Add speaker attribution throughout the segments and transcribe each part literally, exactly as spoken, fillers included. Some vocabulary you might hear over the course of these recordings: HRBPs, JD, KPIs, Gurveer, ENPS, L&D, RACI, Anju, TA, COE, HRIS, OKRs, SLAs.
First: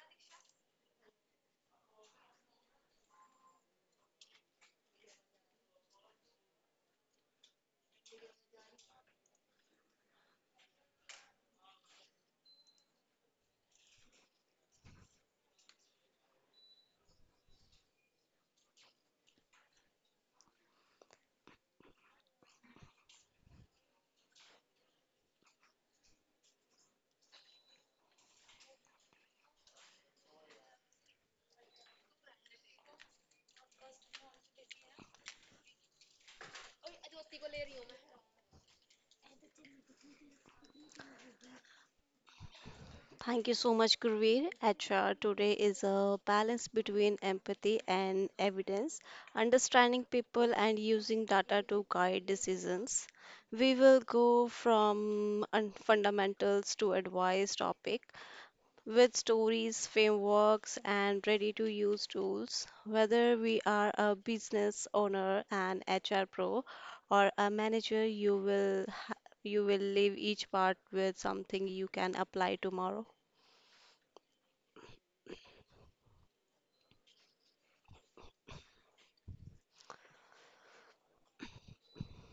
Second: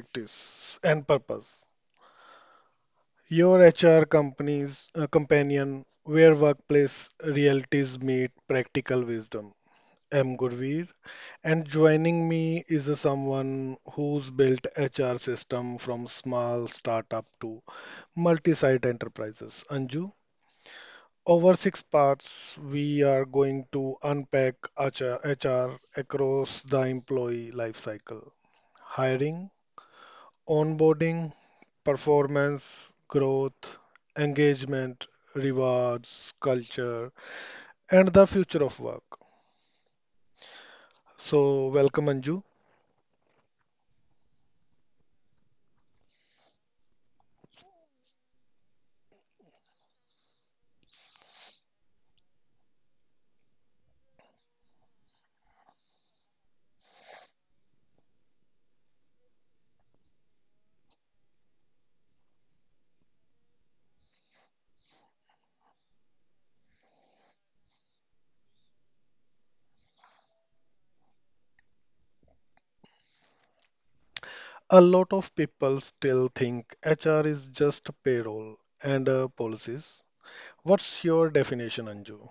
Speaker 1: Practice and Purpose, your H R company's uh, companion where workplace realities meet practical wisdom. I'm Gurveer, and joining me is a someone who's built H R system from small startup to multi-site enterprises. Anju, over six parts, we are going to unpack H R across the employee life cycle hiring, onboarding, performance, growth, engagement, rewards, culture, and the future of work. So, welcome Anju.
Speaker 2: Thank you so much, Gurveer. H R today is a balance between empathy and evidence, understanding people and using data to guide decisions. We will go from un- fundamentals to advice topic with stories, frameworks, and ready to use tools. Whether we are a business owner, an H R pro, or a manager, you will you will leave each part with something you can apply tomorrow.
Speaker 1: A lot of people still think H R is just payroll and uh, policies. What's your definition, Anju?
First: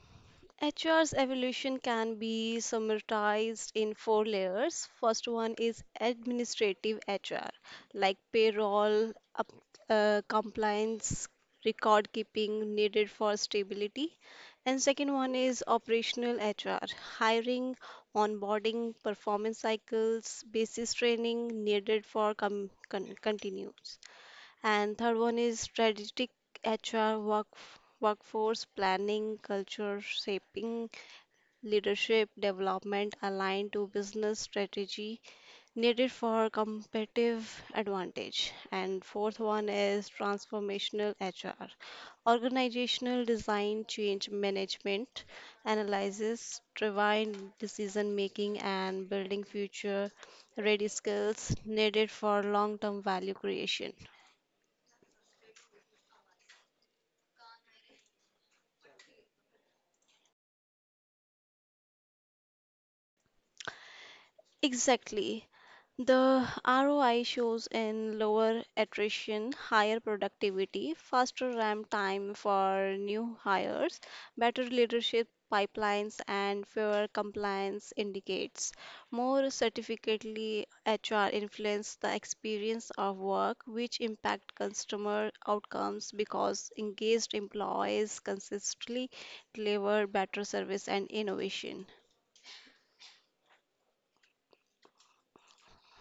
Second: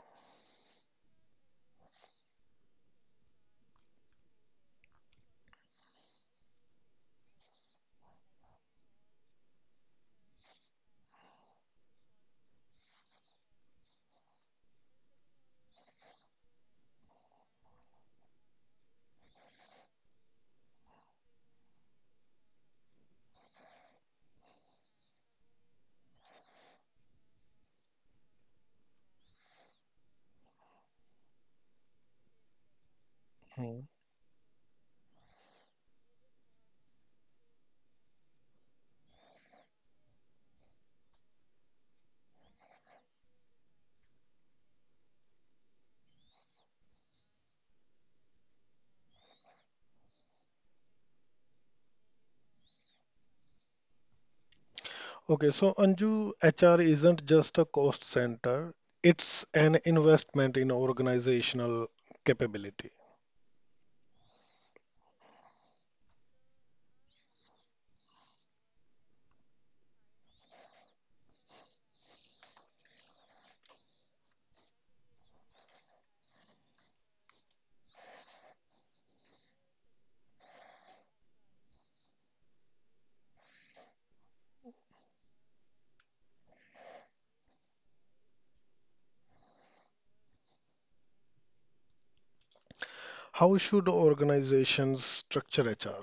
Speaker 2: H R's evolution can be summarized in four layers. First one is administrative H R, like payroll, up, uh, compliance, record keeping needed for stability. And second one is operational H R, hiring, onboarding, performance cycles, basis training needed for com- con- continues. And third one is strategic H R work workforce planning, culture shaping, leadership development aligned
Speaker 1: Hmm.
Speaker 2: to business strategy needed for competitive advantage. And fourth one is transformational H R, organizational design change management, analysis, driven decision making, and building future ready skills needed for long term value creation.
Speaker 1: Okay, so Anju, H R isn't just a cost center, it's an investment in organizational capability.
Speaker 2: Exactly. The R O I shows in lower attrition, higher productivity, faster ramp time for new hires, better leadership pipelines, and fewer compliance indicates. More certificately, H R influence the experience of work, which impact customer outcomes because engaged employees consistently deliver better service and innovation.
Speaker 1: How should organizations structure H R?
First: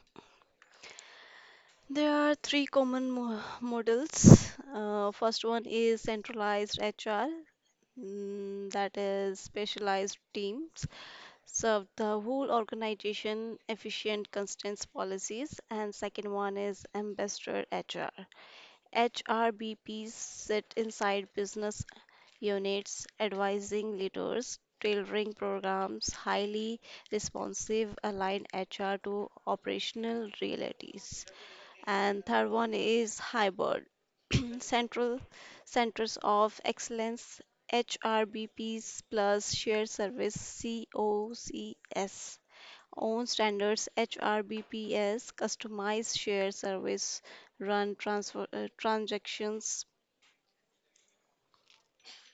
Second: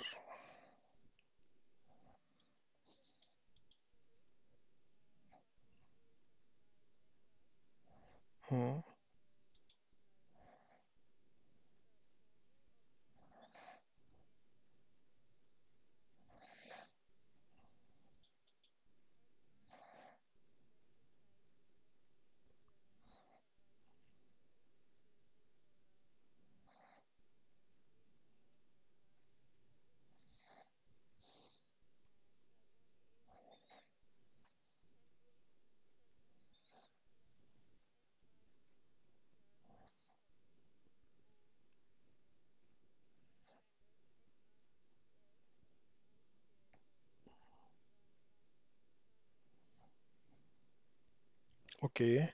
Speaker 2: There are three common mo- models. Uh, first one is centralized H R, mm,
Speaker 1: Hmm.
Speaker 2: that is specialized teams serve the whole organization efficient constant policies, and second one is ambassador H R. H R B Ps sit inside business units advising leaders, tailoring programs, highly responsive, align H R to operational realities, and third one is hybrid central centers of excellence, H R B Ps plus shared service C O C S own standards, H R B P S customized, shared service run transfer uh, transactions.
Speaker 1: Okay.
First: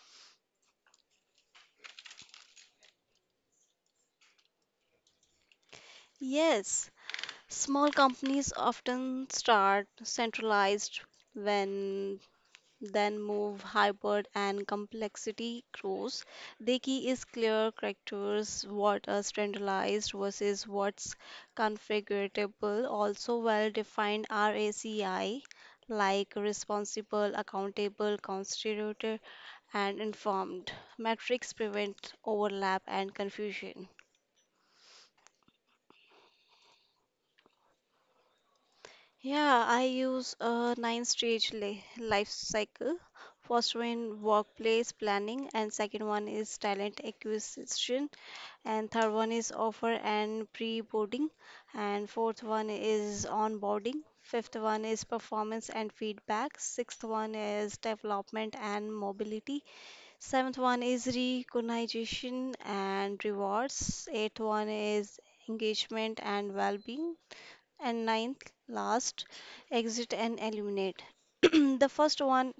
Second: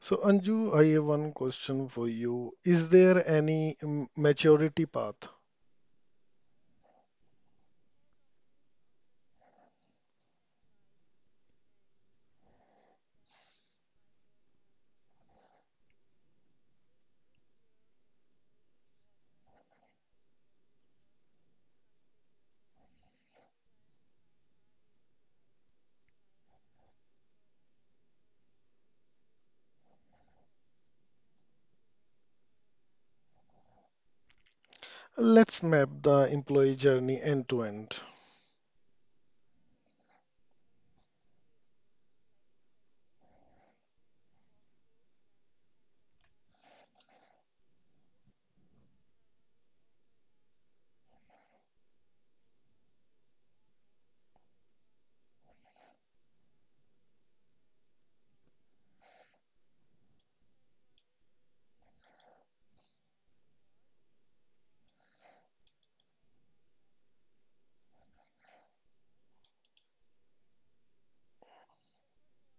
Speaker 1: So, Anju, I have one question for you. Is there any mm, maturity path?
Speaker 2: Yes, small companies often start centralized, when then move hybrid and complexity grows. The key is clear characters, what is standardized versus what's configurable, also well defined racy, like responsible, accountable, constituted, and informed. Metrics prevent overlap and confusion.
Speaker 1: Let's map the employee journey end to end.
Speaker 2: Yeah, I use a nine stage li- life cycle. First one workplace planning, and second one is talent acquisition, and third one is offer and pre-boarding, and fourth one is onboarding, fifth one is performance and feedback, sixth one is development and mobility, seventh one is recognition and rewards, eighth one is engagement and well-being, and ninth last exit and eliminate. The first one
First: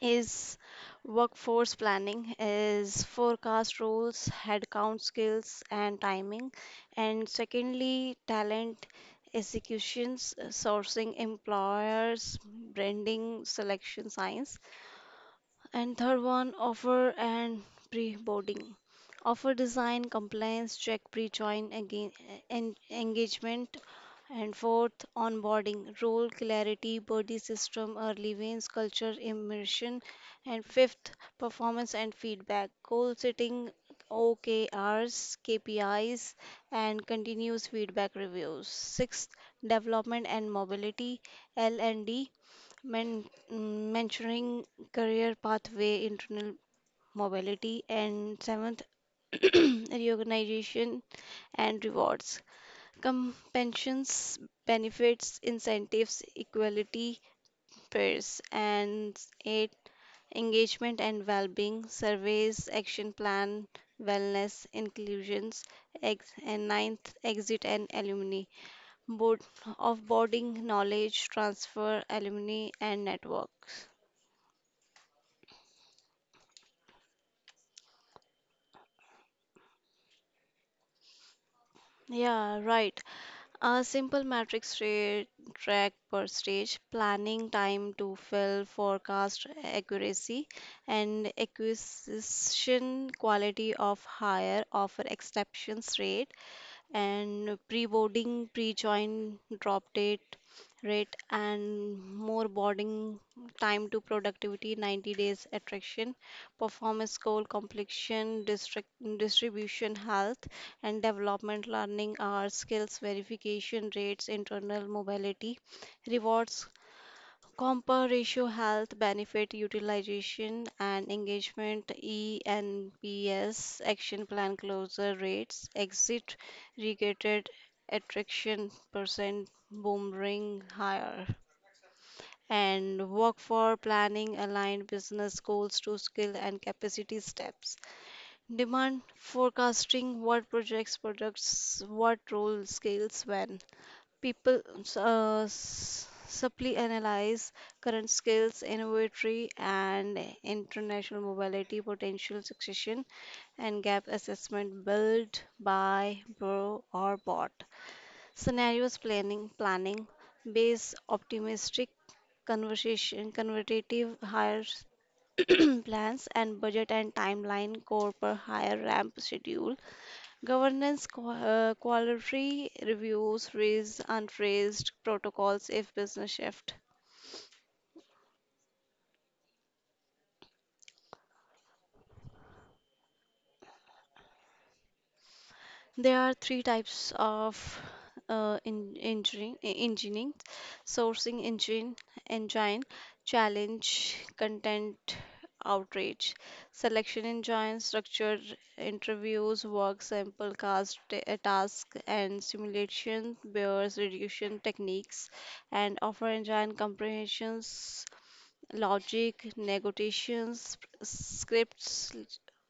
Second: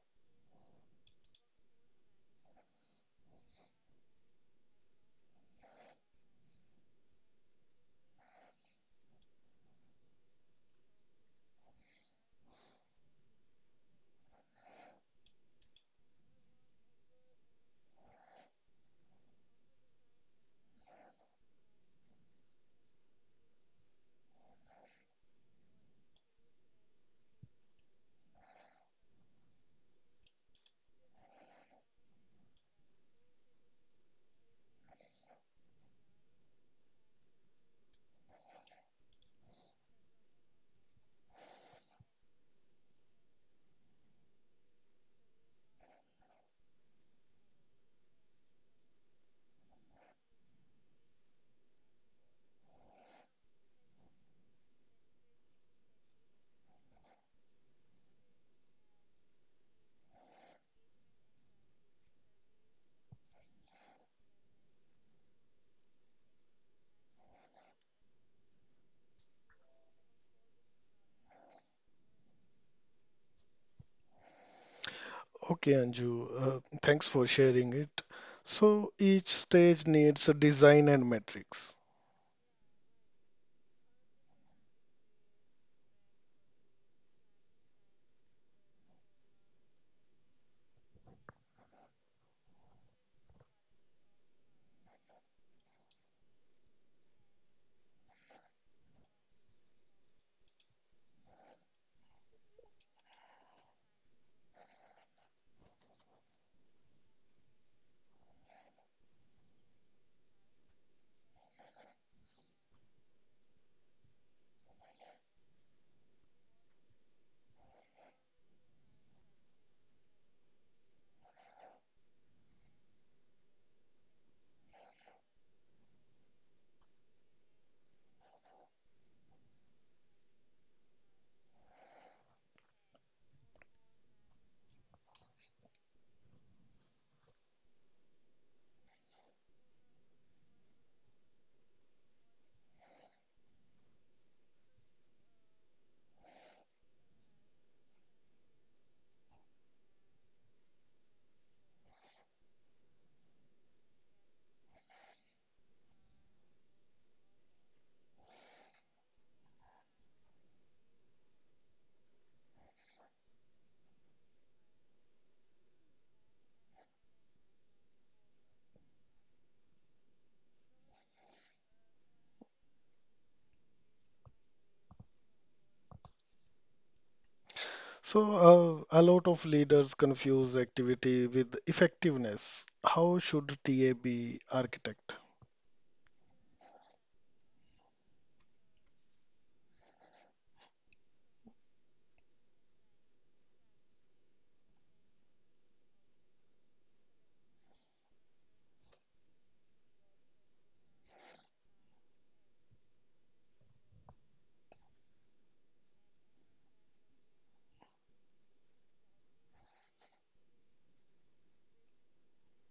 Speaker 2: is workforce planning, is forecast rules, headcount skills and timing, and secondly, talent executions, uh, sourcing employers, branding, selection science, and third one, offer and pre-boarding. Offer design, compliance, check pre-join, again, engagement, and fourth, onboarding, role clarity, body system, early veins, culture immersion. And fifth, performance and feedback, goal setting, O K Rs, K P Is, and continuous feedback reviews. Sixth, development and mobility, L and D, men- mm, mentoring, career pathway, internal mobility. And seventh, recognition and rewards, compensations, benefits, incentives, equality, pairs, and eight, engagement and well-being surveys, action plan, wellness, inclusions, ex- and ninth exit and alumni board offboarding, knowledge transfer, alumni and networks.
Speaker 1: Okay, Anju, uh, thanks for sharing it. So, each stage needs a design and metrics.
Speaker 2: Yeah, right. A simple matrix rate, track per stage, planning time to fill, forecast accuracy, and acquisition quality of higher offer exceptions rate, and pre-boarding, pre-join, drop date, rate, and more boarding time to productivity, ninety days attraction, performance goal, completion, district distribution, health and development, learning hours, skills verification rates, internal mobility, rewards Compa ratio health benefit utilization, and engagement E N P S action plan closure rates, exit regated attraction percent boomerang higher, and work for planning aligned business goals to skill and capacity steps, demand forecasting, what projects products, what role scales when. People uh, s- supply analyze current skills, innovatory and international mobility, potential succession, and gap assessment built by bro or bot. Scenarios planning planning base optimistic conversation convertative higher plans and budget and timeline core per higher ramp schedule. Governance qua- uh, quality reviews raise unraised protocols if business shift.
Speaker 1: So, uh, a lot of leaders confuse activity with effectiveness. How should T A be architect?
Speaker 2: There are three types of uh, in, engineering, e- engineering, sourcing engine, engine, challenge, content, outreach, selection engine, structured interviews, work sample, cast, ta- uh, task, and simulation, bears reduction techniques, and offer engine comprehensions logic, negotiations, scripts,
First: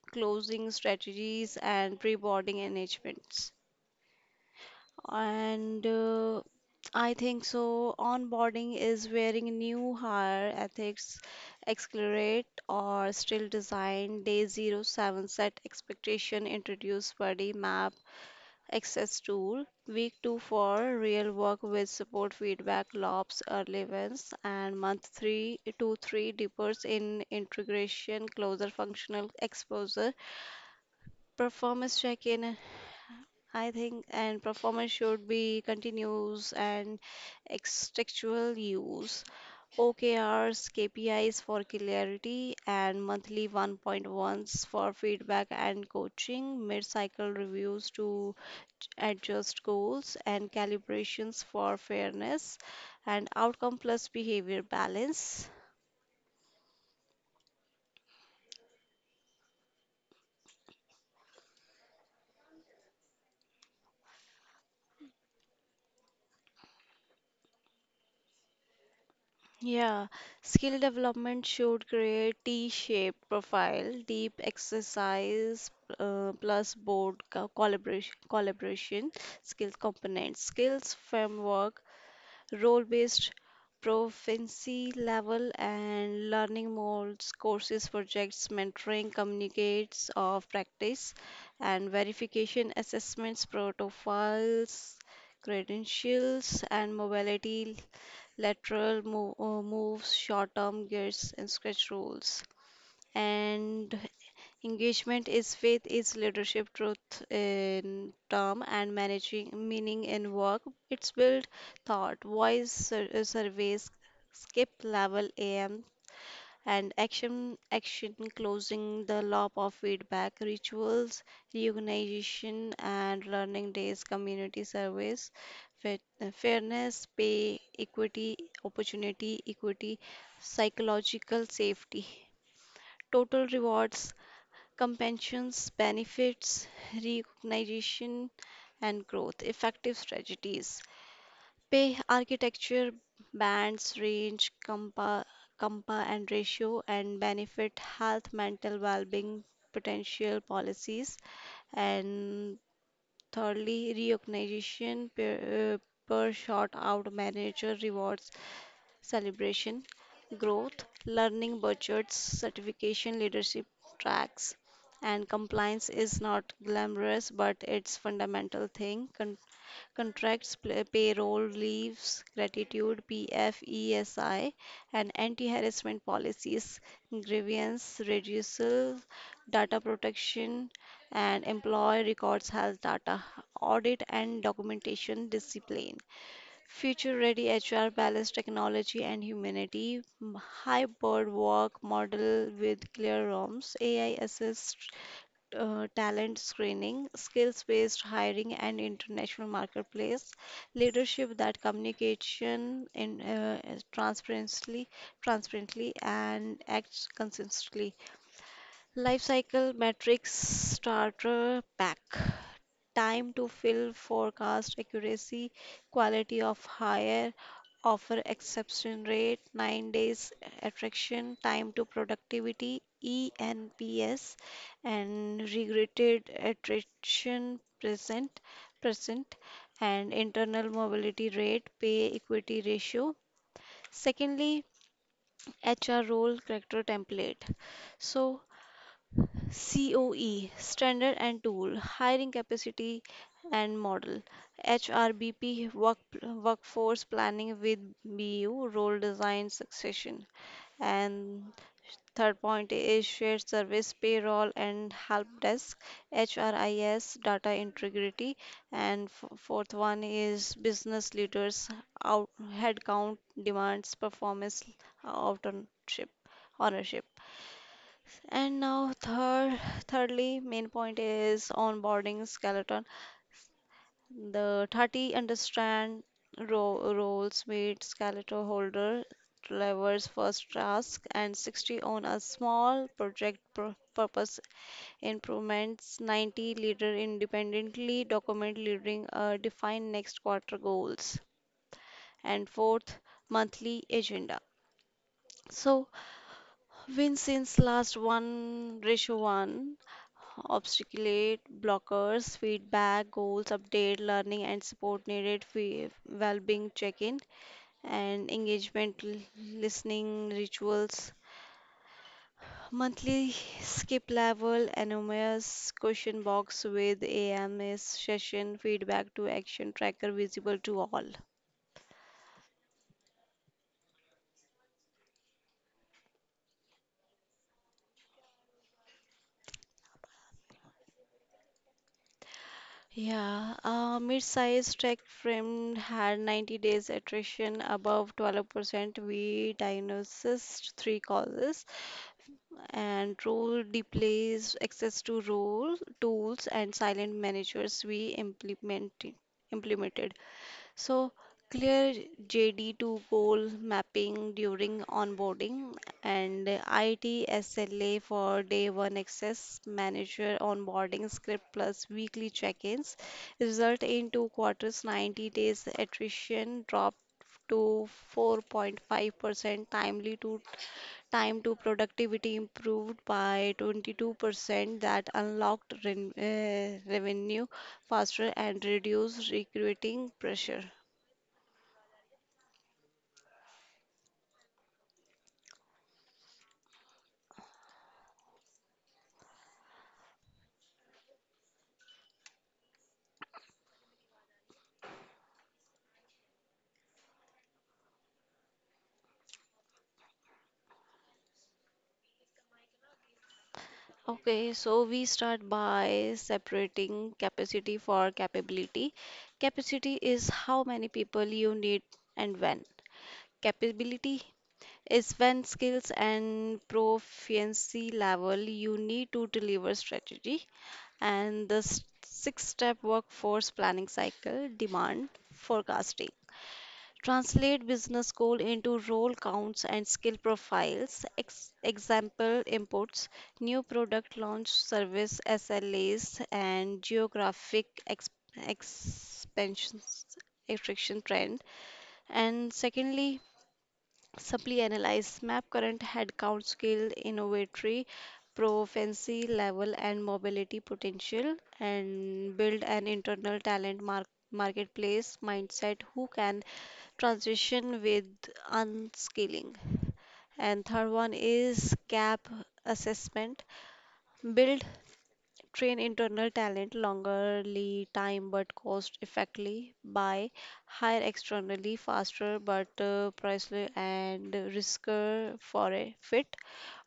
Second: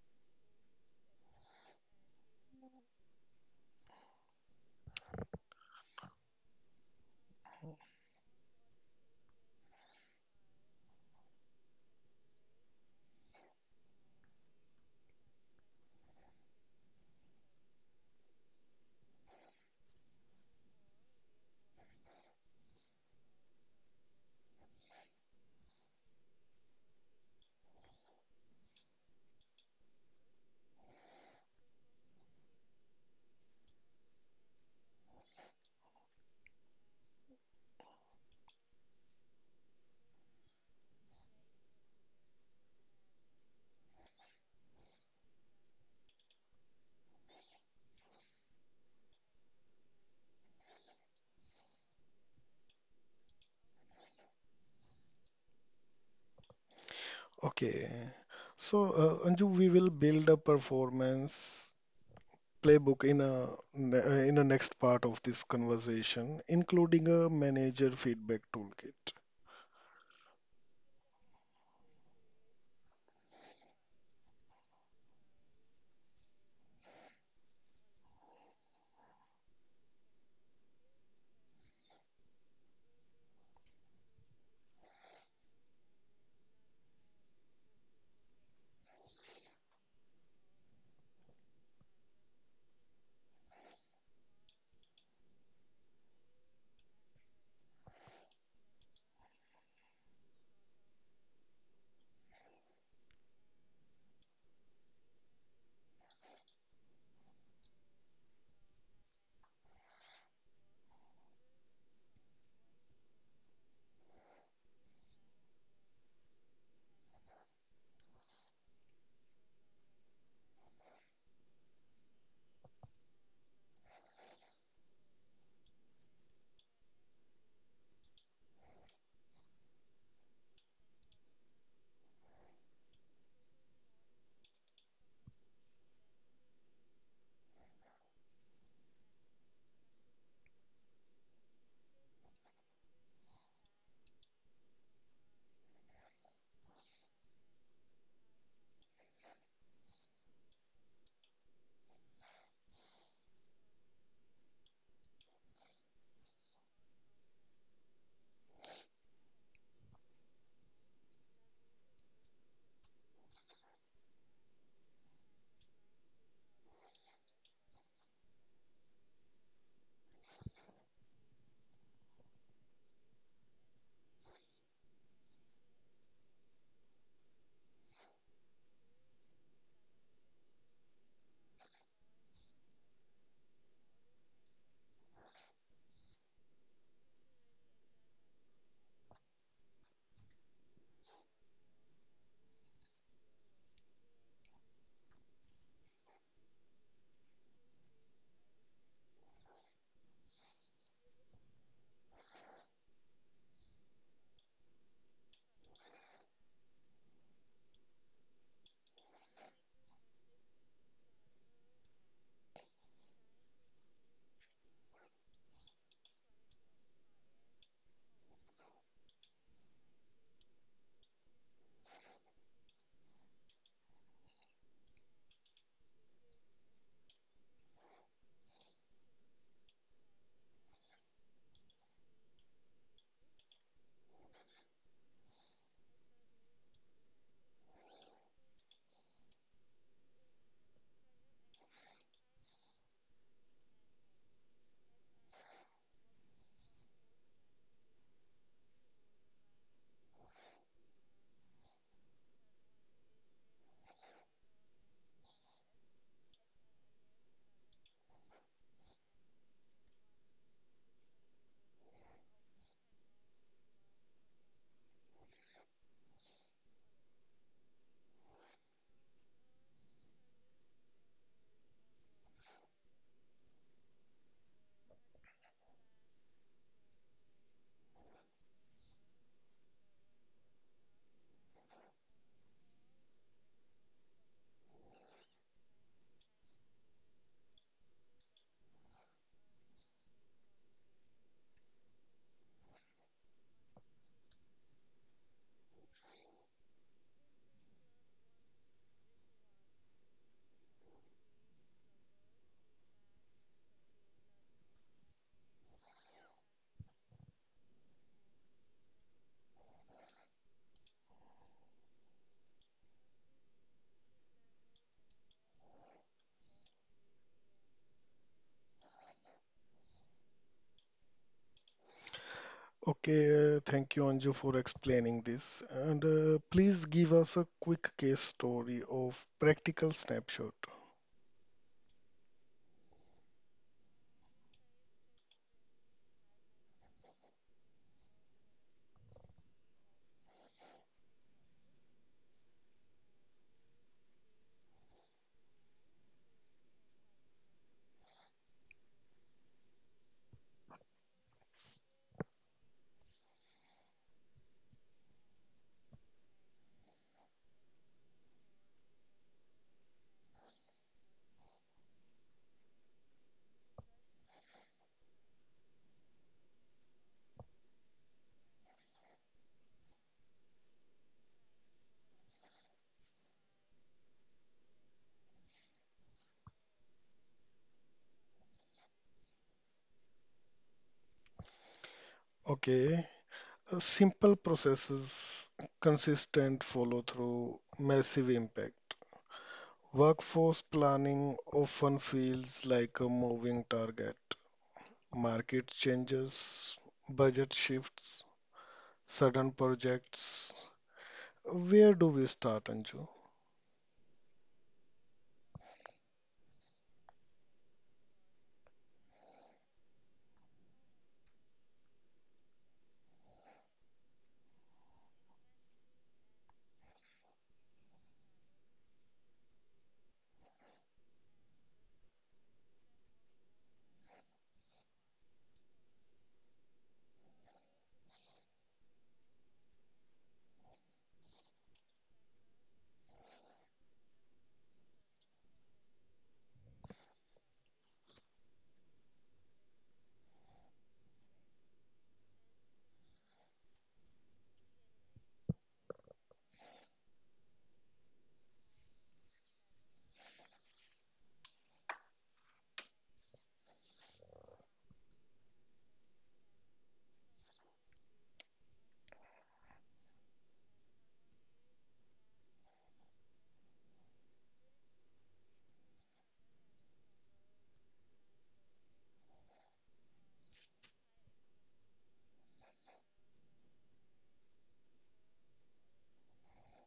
Speaker 2: closing strategies, and pre-boarding engagements. And uh, I think so. Onboarding is wearing new hire ethics, accelerate or still design day zero seven set expectation introduce buddy map access tool. Week two for real work with support feedback, lobs, early wins, and month three to three differs in integration, closer functional exposure, performance check-in, I think, and performance should be continuous and contextual use. O K Rs, K P Is for clarity, and monthly one point ones for feedback and coaching, mid-cycle reviews to adjust goals and calibrations for fairness and outcome plus behavior balance.
Speaker 1: Okay. So, uh, Anju, we will build a performance playbook in a ne- uh, in a next part of this conversation, including a manager feedback toolkit.
Speaker 2: Yeah, skill development should create T-shaped profile, deep exercise uh, plus board co- collaboration, collaboration, skills components, skills framework, role based proficiency level, and learning modes courses projects mentoring communicates of practice, and verification assessments profiles credentials and mobility lateral mo- uh, moves short term gears and scratch rules. And engagement is faith, is leadership, truth in term, and managing meaning in work. It's built thought, voice sur- uh, surveys, skip level A M, and action, action closing the loop of feedback, rituals, reorganization, and learning days, community service, fit- uh, fairness, pay, equity, opportunity, equity, psychological safety, total rewards, compensation, benefits, recognition, and growth. Effective strategies. Pay architecture, bands, range, compa, compa and ratio, and benefit health, mental well-being, potential policies. And thirdly, recognition per, uh, per short out manager rewards celebration, growth, learning, budgets, certification, leadership tracks, and compliance is not glamorous, but it's fundamental thing. Con- contracts, pl- payroll, leaves, gratitude, P F E S I, and anti-harassment policies, grievance reducal, data protection, and employee records health data, audit and documentation discipline. Future ready H R balance technology and humanity m- hybrid work model with clear ROMs, A I assist uh, talent screening, skills based hiring, and international marketplace, leadership that communication in, uh, is transparently, transparently and acts consistently. Life cycle metrics starter pack. Time to fill, forecast accuracy, quality of hire, offer exception rate, nine days attraction, time to productivity, E N P S, and regretted attrition present, present, and internal mobility rate, pay equity ratio. Secondly, H R role character template. So C O E, standard and tool, hiring capacity and model, H R B P, work, workforce planning with B U, role design succession, and third point is shared service, payroll and help desk, H R I S, data integrity, and f- fourth one is business leaders, out, headcount demands, performance Autonomship, ownership. And now, third, thirdly, main point is onboarding skeleton. The thirty understand ro- roles with skeleton holder delivers first task, and sixty on a small project pur- purpose improvements, ninety leader independently document leading uh, define next quarter goals, and fourth monthly agenda, so win since last one ratio one obstaculate, blockers, feedback, goals, update, learning and support needed, fe- well-being check-in, and engagement l- listening rituals. Monthly skip level, anonymous question box with A M S session, feedback to action tracker visible to all.
Speaker 1: Okay, uh, thank you, Anju, for explaining this. And uh, please give us a quick case story of practical snapshot.
Speaker 2: Yeah, uh, mid-size tech firm had ninety days attrition above twelve percent. We diagnosed three causes, and role replays access to role tools and silent managers. We implemented implemented so clear jd to goal mapping during onboarding, and itsla for day one access manager onboarding script plus weekly check-ins. Result in two quarters, ninety days attrition dropped to four point five percent, timely to time to productivity improved by twenty-two percent, that unlocked ren- uh, revenue faster and reduced recruiting pressure.
Speaker 1: Okay, uh, simple processes, consistent follow through, massive impact. Workforce planning often feels like a moving target. Market changes, budget shifts, certain projects. Where do we start, Anju?
Speaker 2: Okay, so we start by separating capacity for capability. Capacity is how many people you need and when, capability is when skills and proficiency level you need to deliver strategy. And the s- six step workforce planning cycle demand forecasting. Translate business goal into role counts and skill profiles. Ex- example inputs, new product launch service S L As and geographic ex- expansions attraction trend. And secondly, supply analyzed map current headcount skill, innovatory proficiency level, and mobility potential, and build an internal talent mark- marketplace mindset who can transition with unskilling. And third one is gap assessment. Build, train internal talent longerly time but cost effectively. By hire externally faster but uh, pricely and risker for a fit.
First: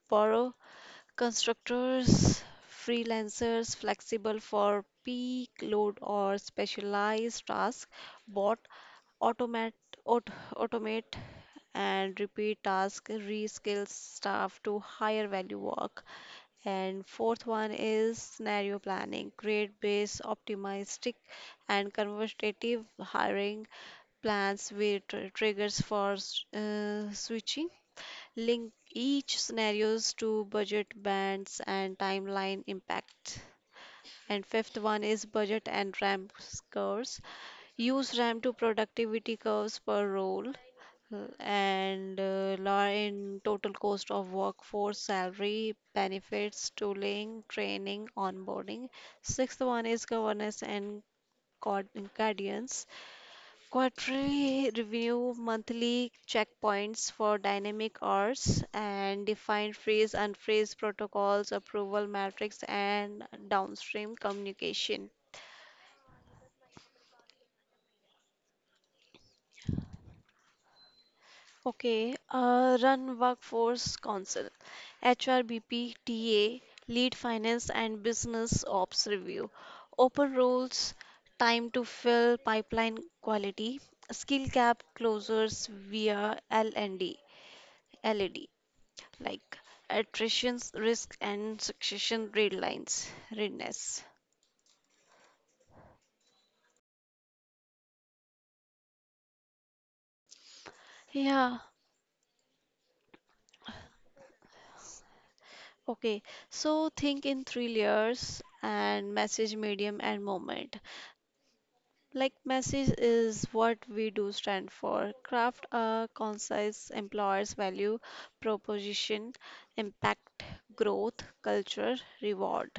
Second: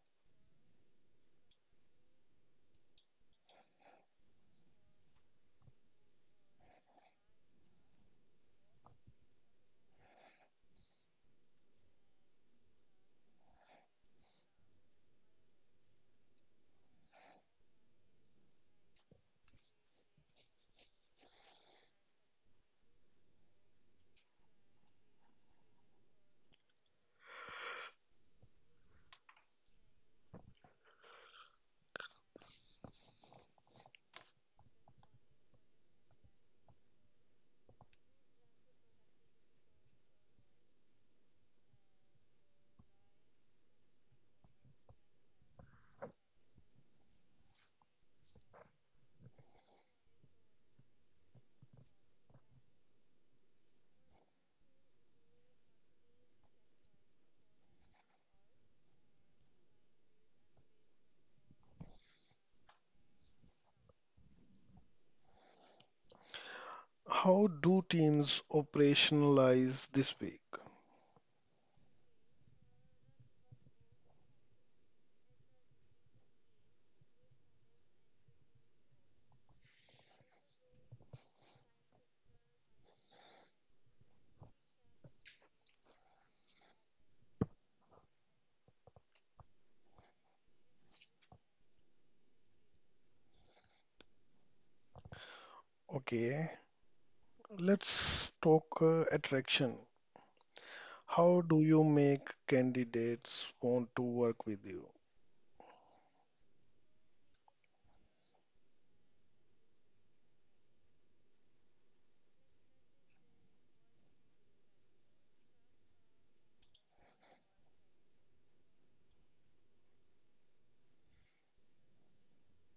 Speaker 2: Borrow constructors, freelancers flexible for peak load or specialized tasks. Bot automate aut- automate and repeat task reskill staff to higher value work. And fourth one is scenario planning. Create base optimistic and conservative hiring plans with tr- triggers for s- uh, switching. Link each scenarios to budget bands and timeline impact. And fifth one is budget and ramp curves. Use ramp to productivity curves per role. Mm, and uh, Law in total cost of workforce salary benefits tooling training onboarding. Sixth one is governance and guard- guardians, quarterly review, monthly checkpoints for dynamic hours, and define freeze unfreeze protocols, approval metrics, and downstream communication.
Speaker 1: How do teams operationalize this week?
Speaker 2: Okay, uh, run workforce council, H R B P T A, lead finance and business ops review, open roles, time to fill pipeline quality, skill gap closures via L N D, L E D, like attrition risk and succession Readlines, readiness.
Speaker 1: Okay, let's talk uh, attraction. How
Speaker 2: Yeah,
Speaker 1: do you make candidates want to work with you?
Speaker 2: okay. So think in three layers and message, medium, and moment. Like message is what we do stand for. Craft a concise employer's value proposition, impact, growth, culture, reward,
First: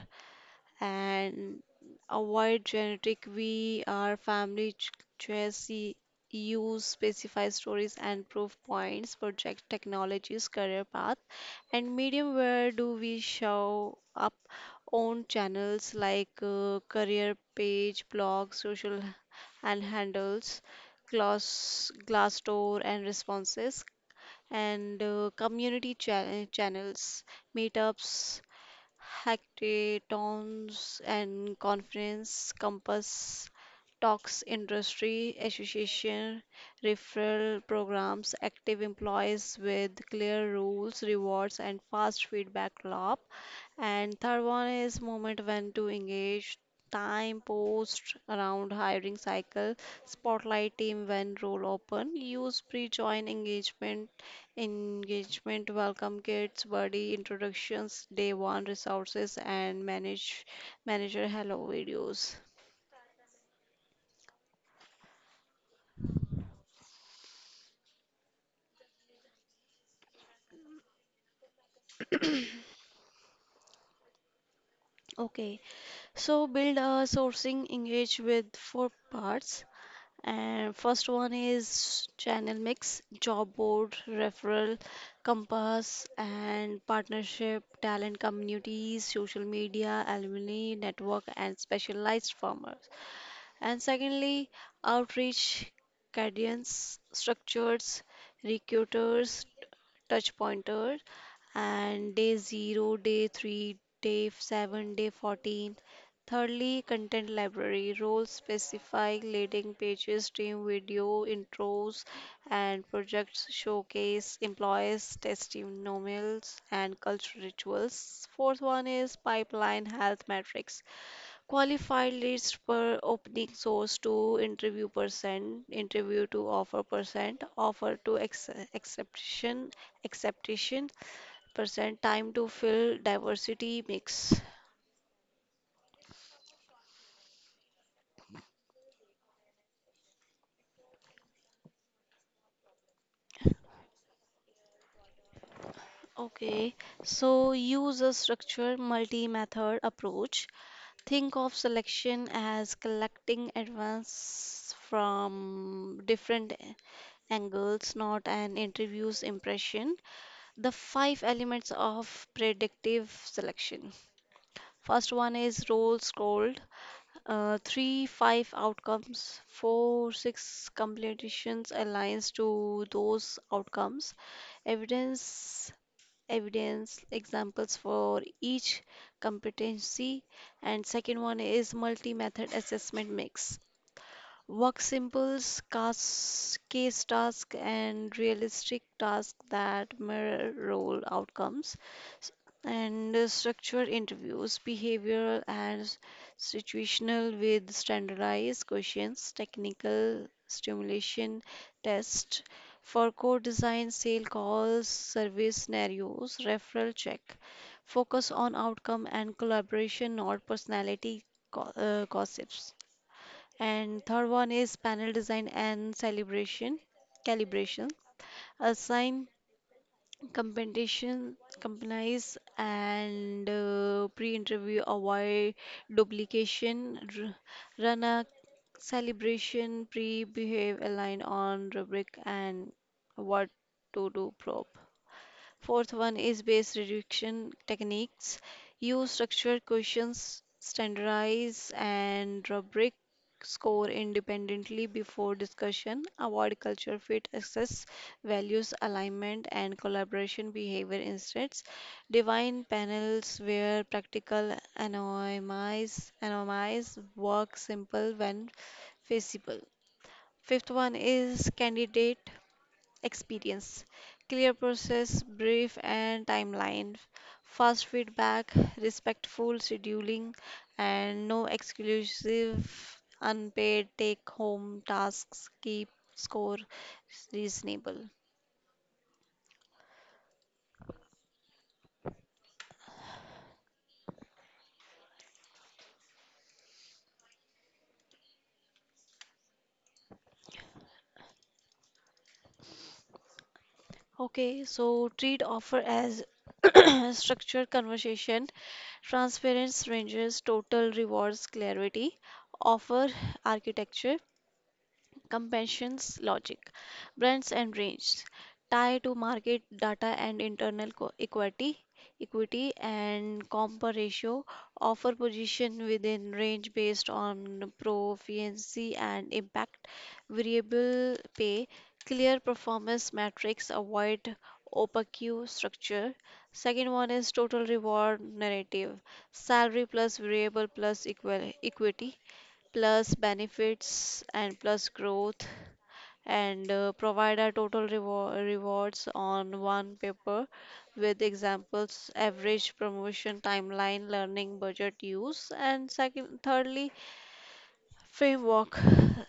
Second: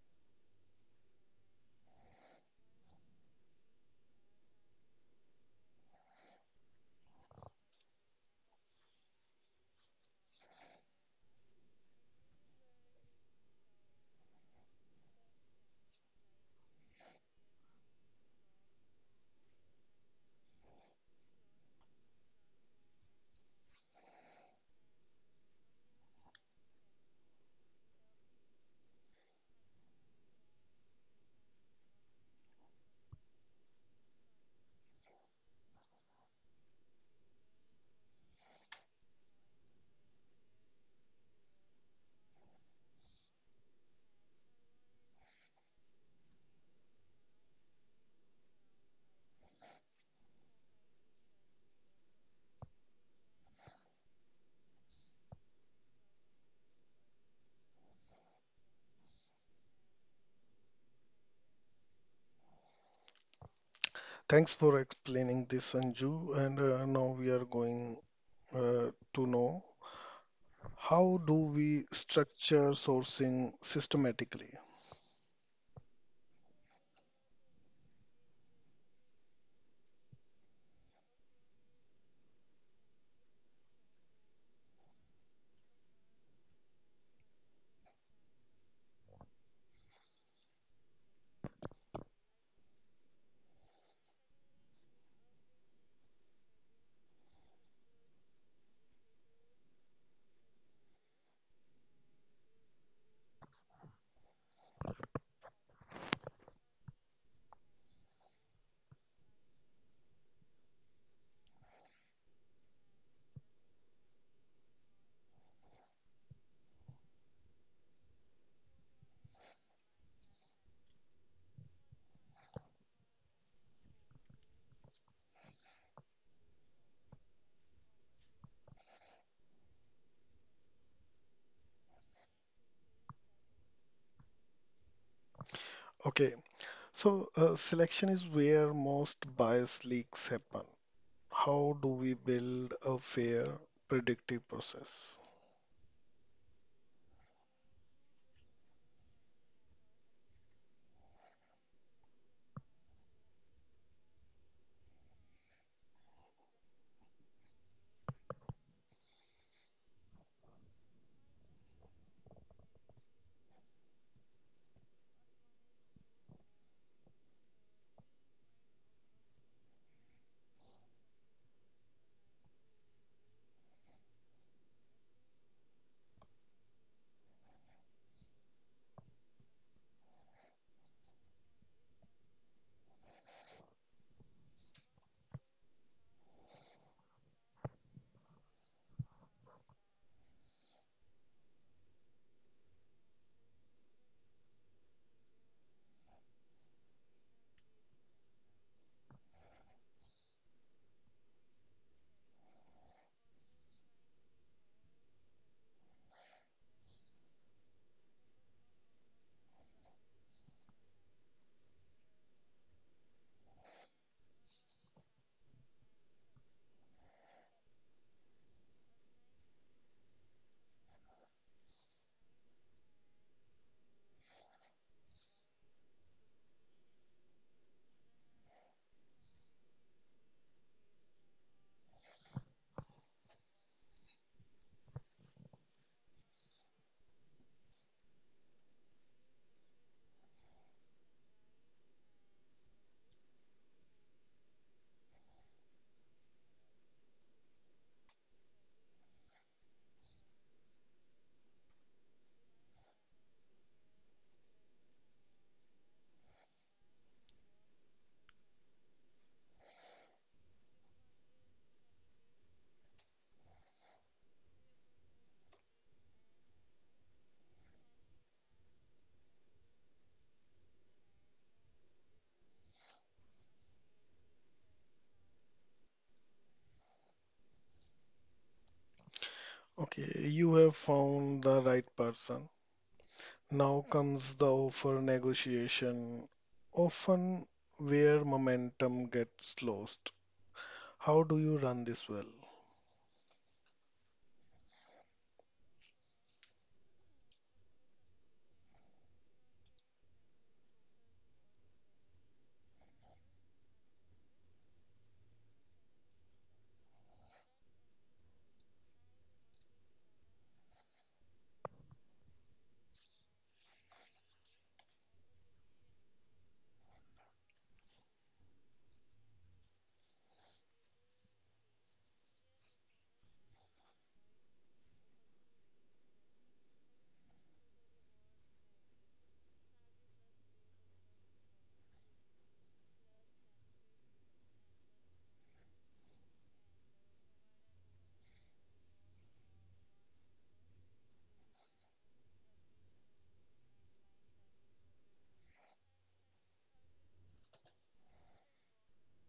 Speaker 2: and avoid generic we are family ch- choice. Use specify stories and proof points, project technologies, career path, and medium where do we show up on channels like uh, career page, blogs, social and handles, glass glassdoor and responses and uh, community cha- channels, meetups, hackathons and conference compass talks, industry association, referral programs, active employees with clear rules, rewards and fast feedback loop. And third one is moment, when to engage. Time post around hiring cycle, spotlight team when role open, use pre-join engagement, engagement welcome kits, buddy introductions, day one resources, and manage manager hello videos.
Speaker 1: Thanks for explaining this, Anju. And uh, now we are going uh, to know how do we structure sourcing systematically?
Speaker 2: Okay, so build a sourcing engage with four parts. And first one is channel mix, job board, referral, compass, and partnership, talent communities, social media, alumni network, and specialized farmers. And secondly, outreach, cadence, structures, recruiters, touch pointer, and day zero, day three, day seven, day fourteen. Thirdly, content library, role specific leading pages, team video, intros, and projects showcase employees, testimonials, and cultural rituals. Fourth one is pipeline health metrics. Qualified leads per opening, source to interview percent, interview to offer percent, offer to ex- acceptation, acceptation percent, time to fill, diversity mix.
Speaker 1: Okay, so uh, selection is where most bias leaks happen. How do we build a fair, predictive process?
Speaker 2: Okay, so use a structured multi-method approach. Think of selection as collecting advance from different angles, not an interview's impression. The five elements of predictive selection: first one is role scored, uh, three five outcomes, four six completions, aligns to those outcomes, evidence evidence examples for each competency. And second one is multi method assessment mix. Work simples, cas- case task, and realistic task that mirror role outcomes, S- and uh, structure interviews, behavioral and s- situational with standardized questions, technical stimulation test for core design, sale calls, service scenarios, referral check. Focus on outcome and collaboration, not personality go- uh, gossips. And third one is panel design and celebration calibration. Assign competition companies and uh, pre-interview, avoid duplication. R- run a celebration pre-behave, align on rubric and what to do probe. Fourth one is base reduction techniques. Use structured questions, standardize and rubric, score independently before discussion. Avoid culture fit, assess values alignment and collaboration behavior insteads. Define panels where practical, anonymize, anonymize work simple when feasible. Fifth one is candidate experience, clear process brief and timeline, fast feedback, respectful scheduling, and no exclusive unpaid take home tasks, keep score reasonable.
Speaker 1: Okay, you have found the right person. Now comes the offer negotiation, often where momentum gets lost. How do you run this well?
Speaker 2: Okay, so treat offer as structured conversation, transparent ranges, total rewards clarity, offer architecture. Compassion's logic, brands and range, tie to market data and internal co- equity, equity and comp ratio, offer position within range based on proficiency and impact, variable pay, clear performance metrics, avoid opaque structure. Second one is total reward narrative, salary plus variable plus equal equity plus benefits and plus growth, and uh, provide a total reward rewards on one paper with examples, average promotion timeline, learning budget use, and second thirdly framework.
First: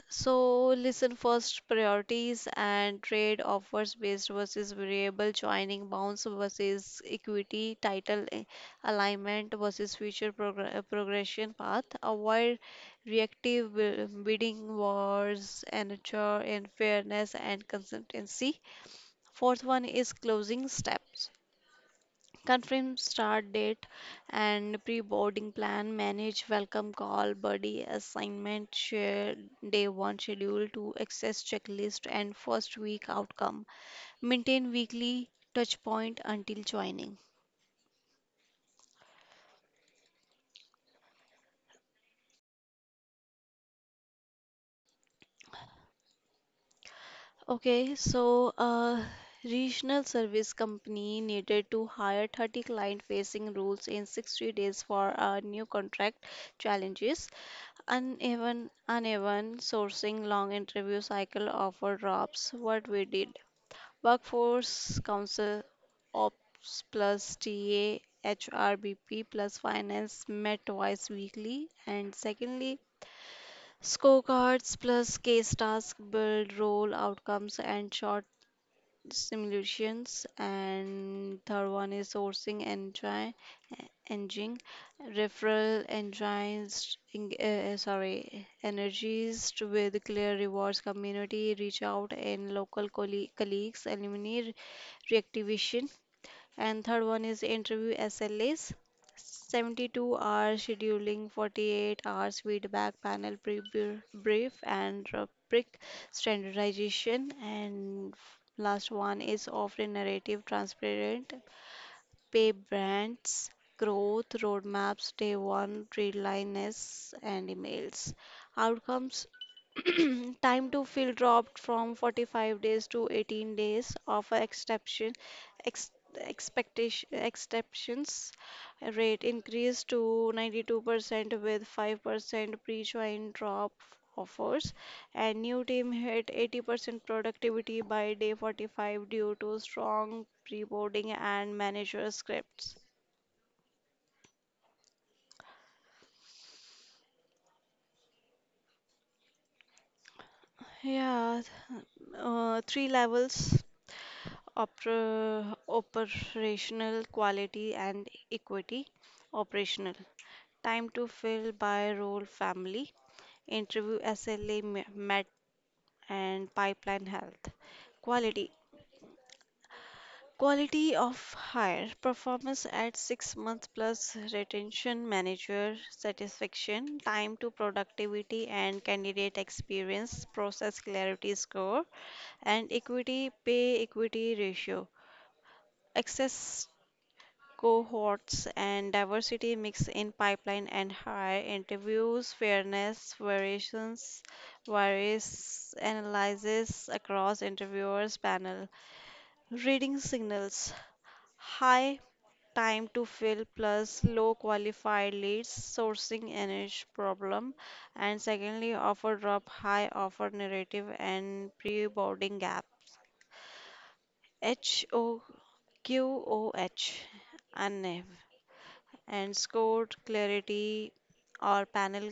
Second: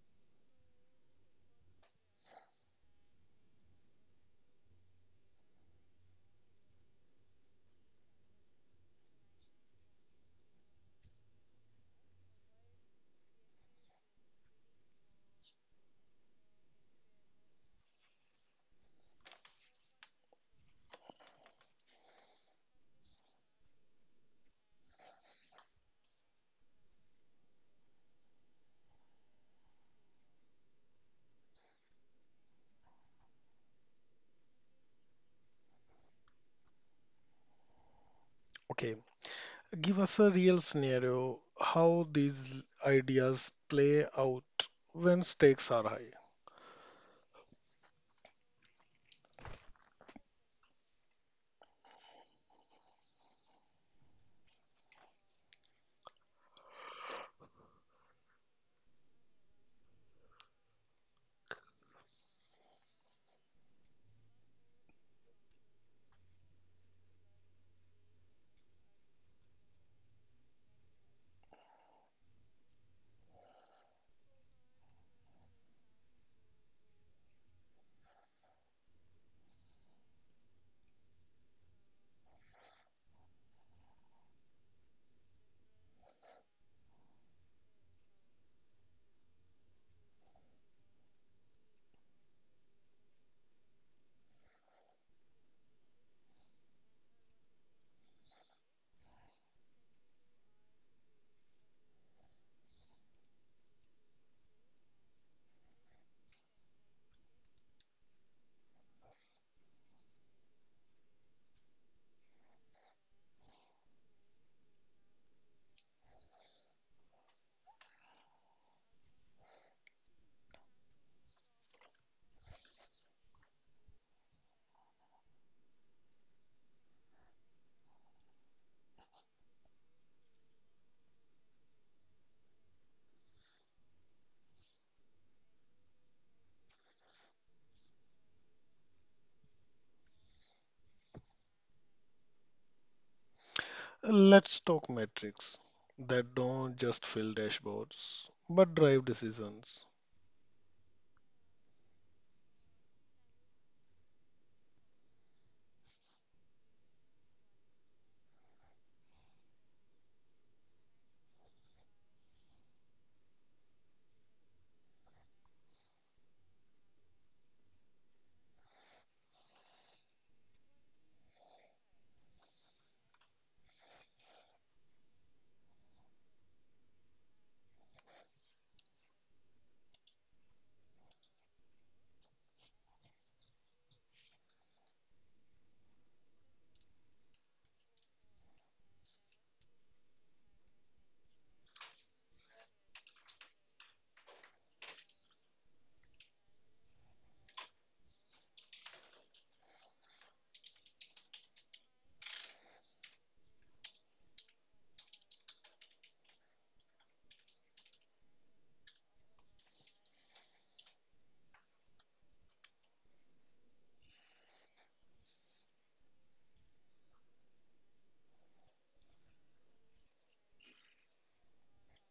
Speaker 2: So listen first priorities and trade offers, based versus variable, joining bounds versus equity, title a- alignment versus future progr- uh, progression path. Avoid reactive bi- bidding wars and ensure in fairness and consistency. Fourth one is closing steps, confirm start date and pre-boarding plan, manage welcome call, buddy assignment, share day one schedule to access checklist and first week outcome. Maintain weekly touch point until joining.
Speaker 1: Okay, give us a real scenario how these ideas play out when stakes are high.
Speaker 2: Okay, so uh, regional service company needed to hire thirty client-facing roles in sixty days for a new contract. Challenges: uneven uneven sourcing, long interview cycle, offer drops. What we did: workforce council, ops plus TA, HRBP plus finance, met twice weekly. And secondly, scorecards plus case task, build role outcomes and short simulations. And third one is sourcing engine engine, referral engines, eng- uh, uh, sorry, energies to with clear rewards, community reach out, and local colle- colleagues, alumni re- reactivation. And third one is interview S L As. seventy-two hour scheduling, forty-eight hours feedback, panel pre- br- brief, and rubric standardization. And last one is offering narrative, transparent pay brands, growth roadmaps, day one, readlines, and emails. Outcomes: time to fill dropped from forty-five days to eighteen days, offer exception ex, expectation exceptions rate increased to ninety-two percent with five percent pre-join drop offers, and new team hit eighty percent productivity by day forty-five due to strong preboarding and manager scripts.
Speaker 1: Let's talk metrics that don't just fill dashboards but drive decisions.
Speaker 2: Yeah, uh, three levels: oper- operational, quality and equity. Operational: time to fill by role family, interview S L A met, and pipeline health. Quality Quality of hire, performance at six months plus retention, manager satisfaction, time to productivity and candidate experience, process clarity score, and equity pay equity ratio. Access cohorts and diversity mix in pipeline and hire interviews, fairness variations, various analysis across interviewers panel, reading signals, high time to fill plus low qualified leads, sourcing an issue problem. And secondly, offer drop high, offer narrative and pre-boarding gap, H O Q O H, A N E V and scored clarity or panel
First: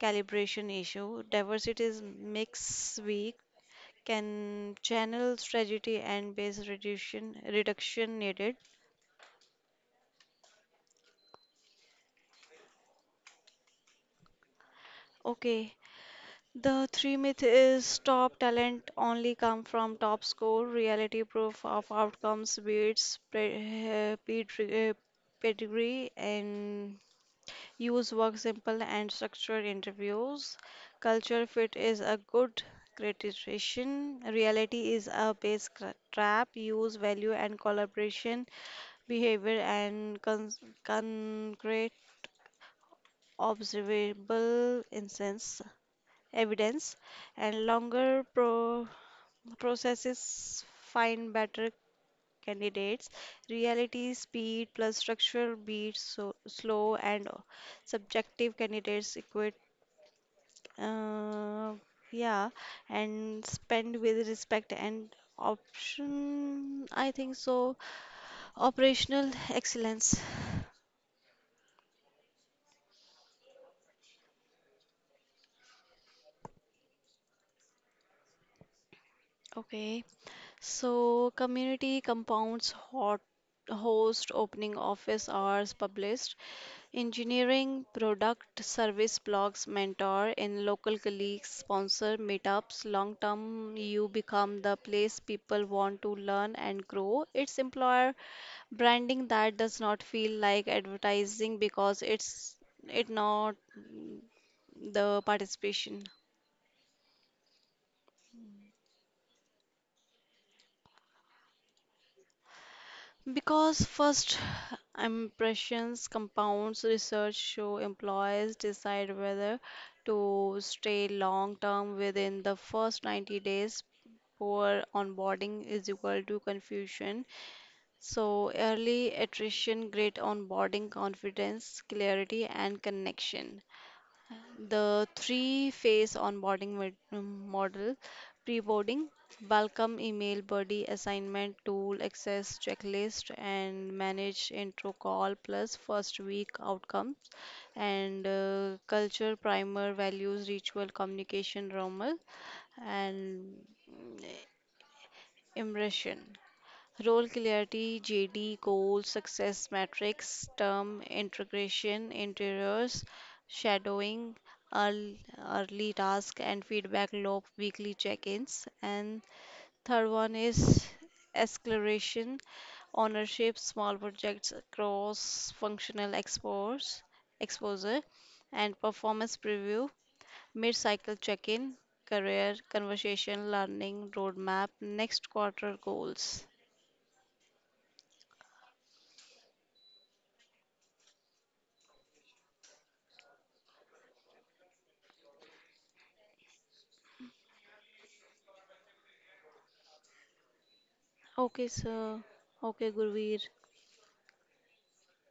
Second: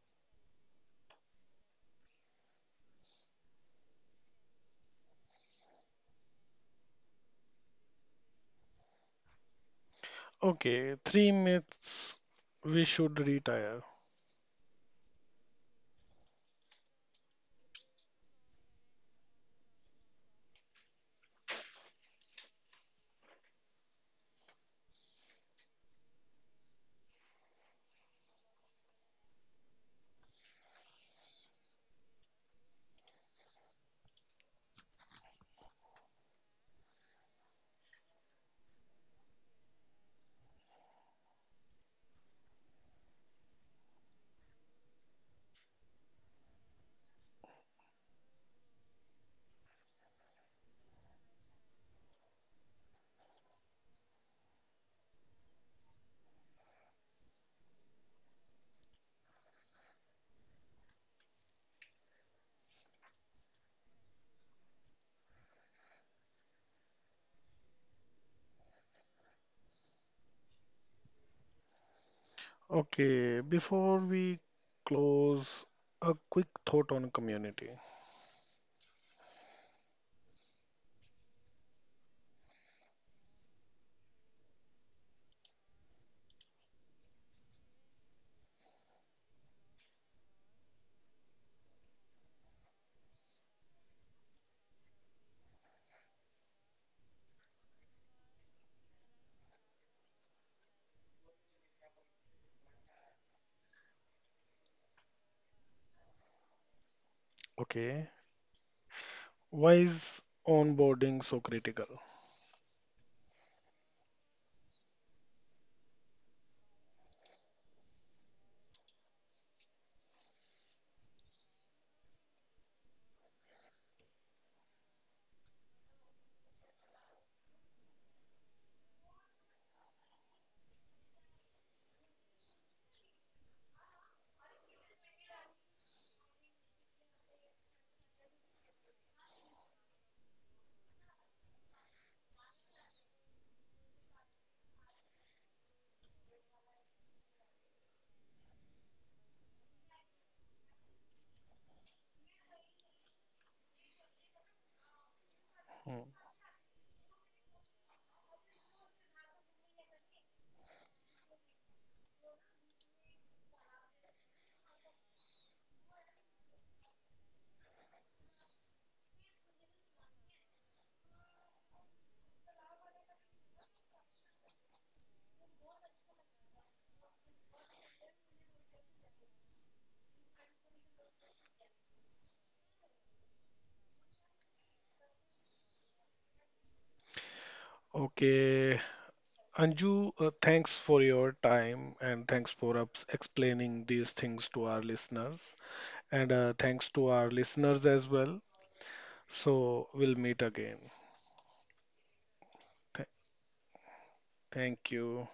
Speaker 2: calibration issue, diversity is mix weak, can channel strategy and base reduction reduction needed.
Speaker 1: Okay, three myths we should retire.
Speaker 2: Okay, the three myth is top talent only come from top score. Reality: proof of outcomes beats pre- eh, pedri- eh, pedigree, and use work simple and structured interviews. Culture fit is a good criticization. Reality is a base cra- trap. Use value and collaboration, behavior and con- concrete observable instance evidence, and longer pro- processes find better candidates. Reality, speed plus structural beats so slow and subjective candidates equate. Uh, yeah, and spend with respect and option. I think so. Operational excellence.
Speaker 1: Okay, before we close, a quick thought on community.
Speaker 2: Okay, so community compounds hot, host opening office hours, published engineering product service blogs, mentor in local colleagues, sponsor meetups. Long term, you become the place people want to learn and grow. It's employer branding that does not feel like advertising because it's it not mm, the participation.
Speaker 1: Okay, why is onboarding so critical?
Speaker 2: Because first impressions compounds, research show employees decide whether to stay long term within the first ninety days. Poor onboarding is equal to confusion. So, early attrition, great onboarding, confidence, clarity, and connection. The three-phase onboarding med- um, model: pre-boarding, welcome email, buddy assignment tool, access checklist, and manage intro call plus first week outcome, and uh, culture primer, values ritual, communication normal, and mm,
Speaker 1: Hmm.
Speaker 2: immersion. Role clarity, J D, goals, success metrics, term integration, interiors, shadowing, earl- early task and feedback loop, weekly check-ins. And third one is escalation, ownership, small projects, cross-functional expose, exposure, and performance preview, mid-cycle check-in, career conversation, learning roadmap, next quarter goals.
Speaker 1: Okay, Anju, uh, thanks for your time and thanks for ups explaining these things to our listeners. And uh, thanks to our listeners as well. So we'll meet again.
Speaker 2: Okay, sir. Okay,
Speaker 1: Th-
Speaker 2: Gurveer.
Speaker 1: Thank you.